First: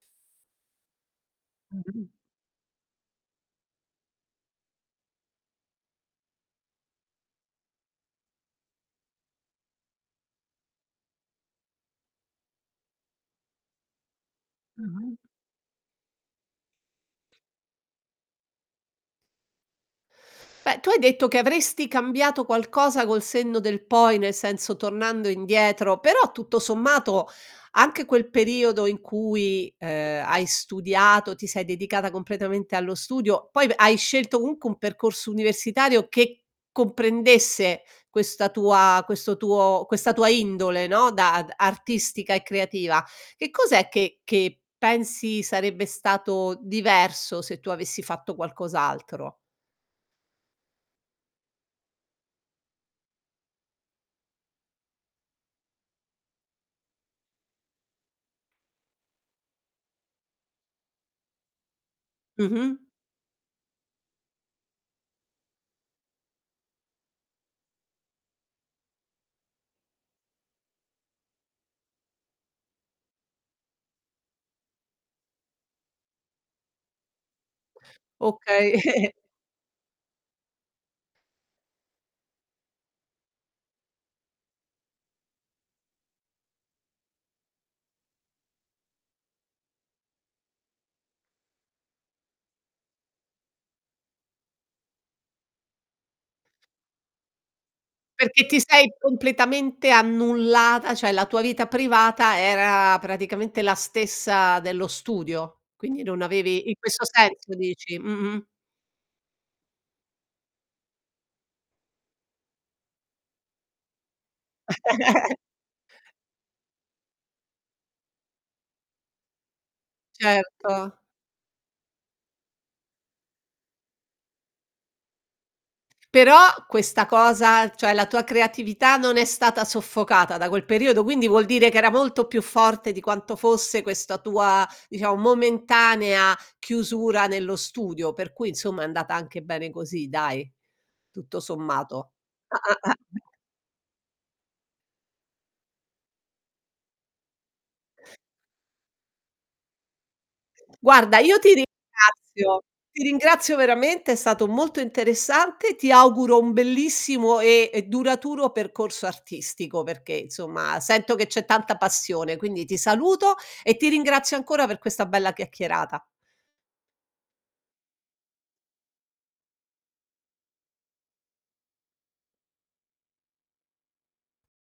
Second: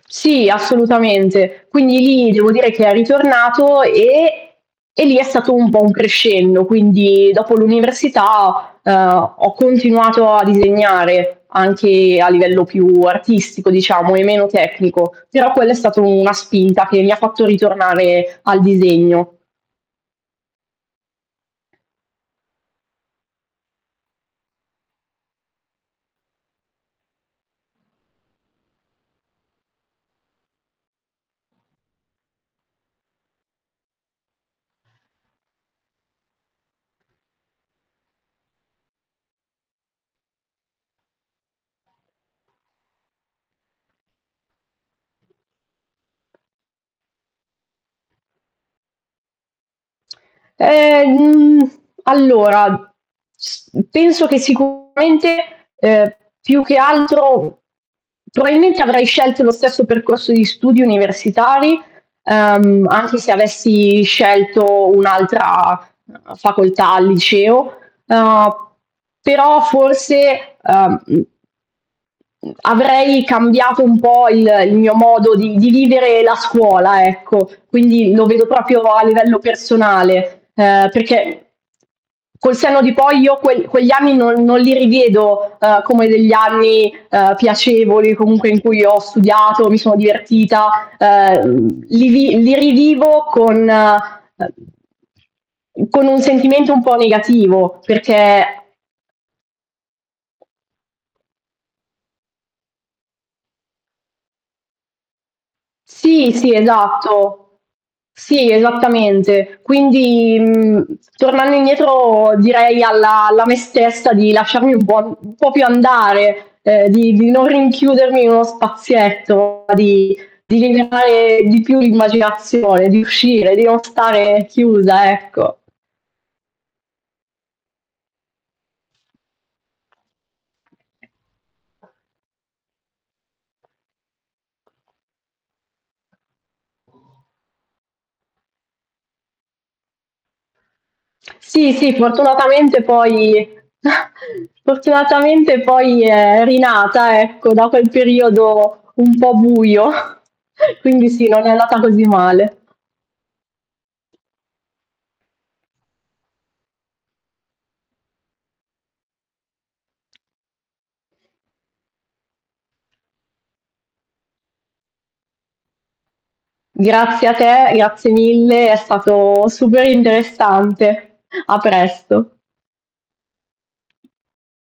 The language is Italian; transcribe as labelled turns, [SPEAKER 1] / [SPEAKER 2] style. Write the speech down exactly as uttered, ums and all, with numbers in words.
[SPEAKER 1] Sì, assolutamente. Quindi
[SPEAKER 2] Mh-mh.
[SPEAKER 1] lì devo dire che è ritornato e e lì è stato un po' un crescendo, quindi dopo l'università, uhm, ho continuato a disegnare anche a livello più artistico diciamo e meno tecnico,
[SPEAKER 2] Mh-mh.
[SPEAKER 1] però quello è stato una spinta che mi fatto ritornare al disegno.
[SPEAKER 2] Beh, tu hai detto che avresti cambiato qualcosa col senno del poi, nel senso tornando indietro, però tutto sommato anche quel periodo in cui, ehm, hai studiato, ti sei dedicata completamente allo studio, poi v hai scelto unche un percorso universitario che comprendesse questa tua questo tuo questa tua indole, no, da d artistica e creativa, che cos'è che che pensi sarebbe stato diverso se tu avessi fatto qualcos'altro?
[SPEAKER 1] Ehm, mhmm, allora, s penso che sicuramente, uhm, più che altro probabilmente avrei scelto lo stesso percorso di studi universitari,
[SPEAKER 2] Mh-mh.
[SPEAKER 1] uhm, anche se avessi scelto un'altra, uhm, facoltà al liceo, uhm, però forse, uhm, mhmm avrei cambiato un po' il il mio modo di di vivere la scuola, ecco. Quindi lo vedo
[SPEAKER 2] Okay.
[SPEAKER 1] propio a livello personale, uhm, perché col senno di poi io que quegli anni non non li rivedo, uhm, come degli anni, uhm, piacevoli comunque in cui ho studiato, mi sono divertita, uhm, li vi li rivivo con uhm con un sentimento un po' negativo,
[SPEAKER 2] Perché
[SPEAKER 1] perché
[SPEAKER 2] ti sei completamente annullata, ceh la tua vita privata era praticamente la stessa dello studio, quindi non
[SPEAKER 1] Sì, sì
[SPEAKER 2] avevi in questo
[SPEAKER 1] esatto.
[SPEAKER 2] senso dici? Mh-mh.
[SPEAKER 1] Sì esattamente. Quindi, mhmm, tornando indietro direi alla alla me stessa di lasciarmi un po' un po' più andare, ehm, di di non rinchiudermi in uno spazietto, di di
[SPEAKER 2] Certo.
[SPEAKER 1] liberare di più l'immaginazione, di uscire, di non stare chiusa, ecco.
[SPEAKER 2] Però questa cosa, ceh la tua creatività non è stata soffocata da quel periodo, quindi vuol dire che era molto più forte di quanto fosse questa tua, diciamo momentanea chiusura nello studio, per cui insomma è andata anche bene così dai, tutto
[SPEAKER 1] Sì, sì
[SPEAKER 2] sommato.
[SPEAKER 1] fortunatamente poi, fortunatamente poi è rinata, ecco, dopo il periodo un po' buio. Quindi
[SPEAKER 2] Guarda
[SPEAKER 1] sì,
[SPEAKER 2] io
[SPEAKER 1] non è
[SPEAKER 2] ti
[SPEAKER 1] andata così male.
[SPEAKER 2] ringrazio, ti ringrazio veramente, è stato molto interessante, ti auguro un bellissimo e e duraturo percorso artistico, perché insomma sento che c'è tanta passione, quindi ti saluto e ti ringrazio ancora per questa bella chiacchierata.
[SPEAKER 1] Grazie a te, grazie mille, è stato super interessante. A presto.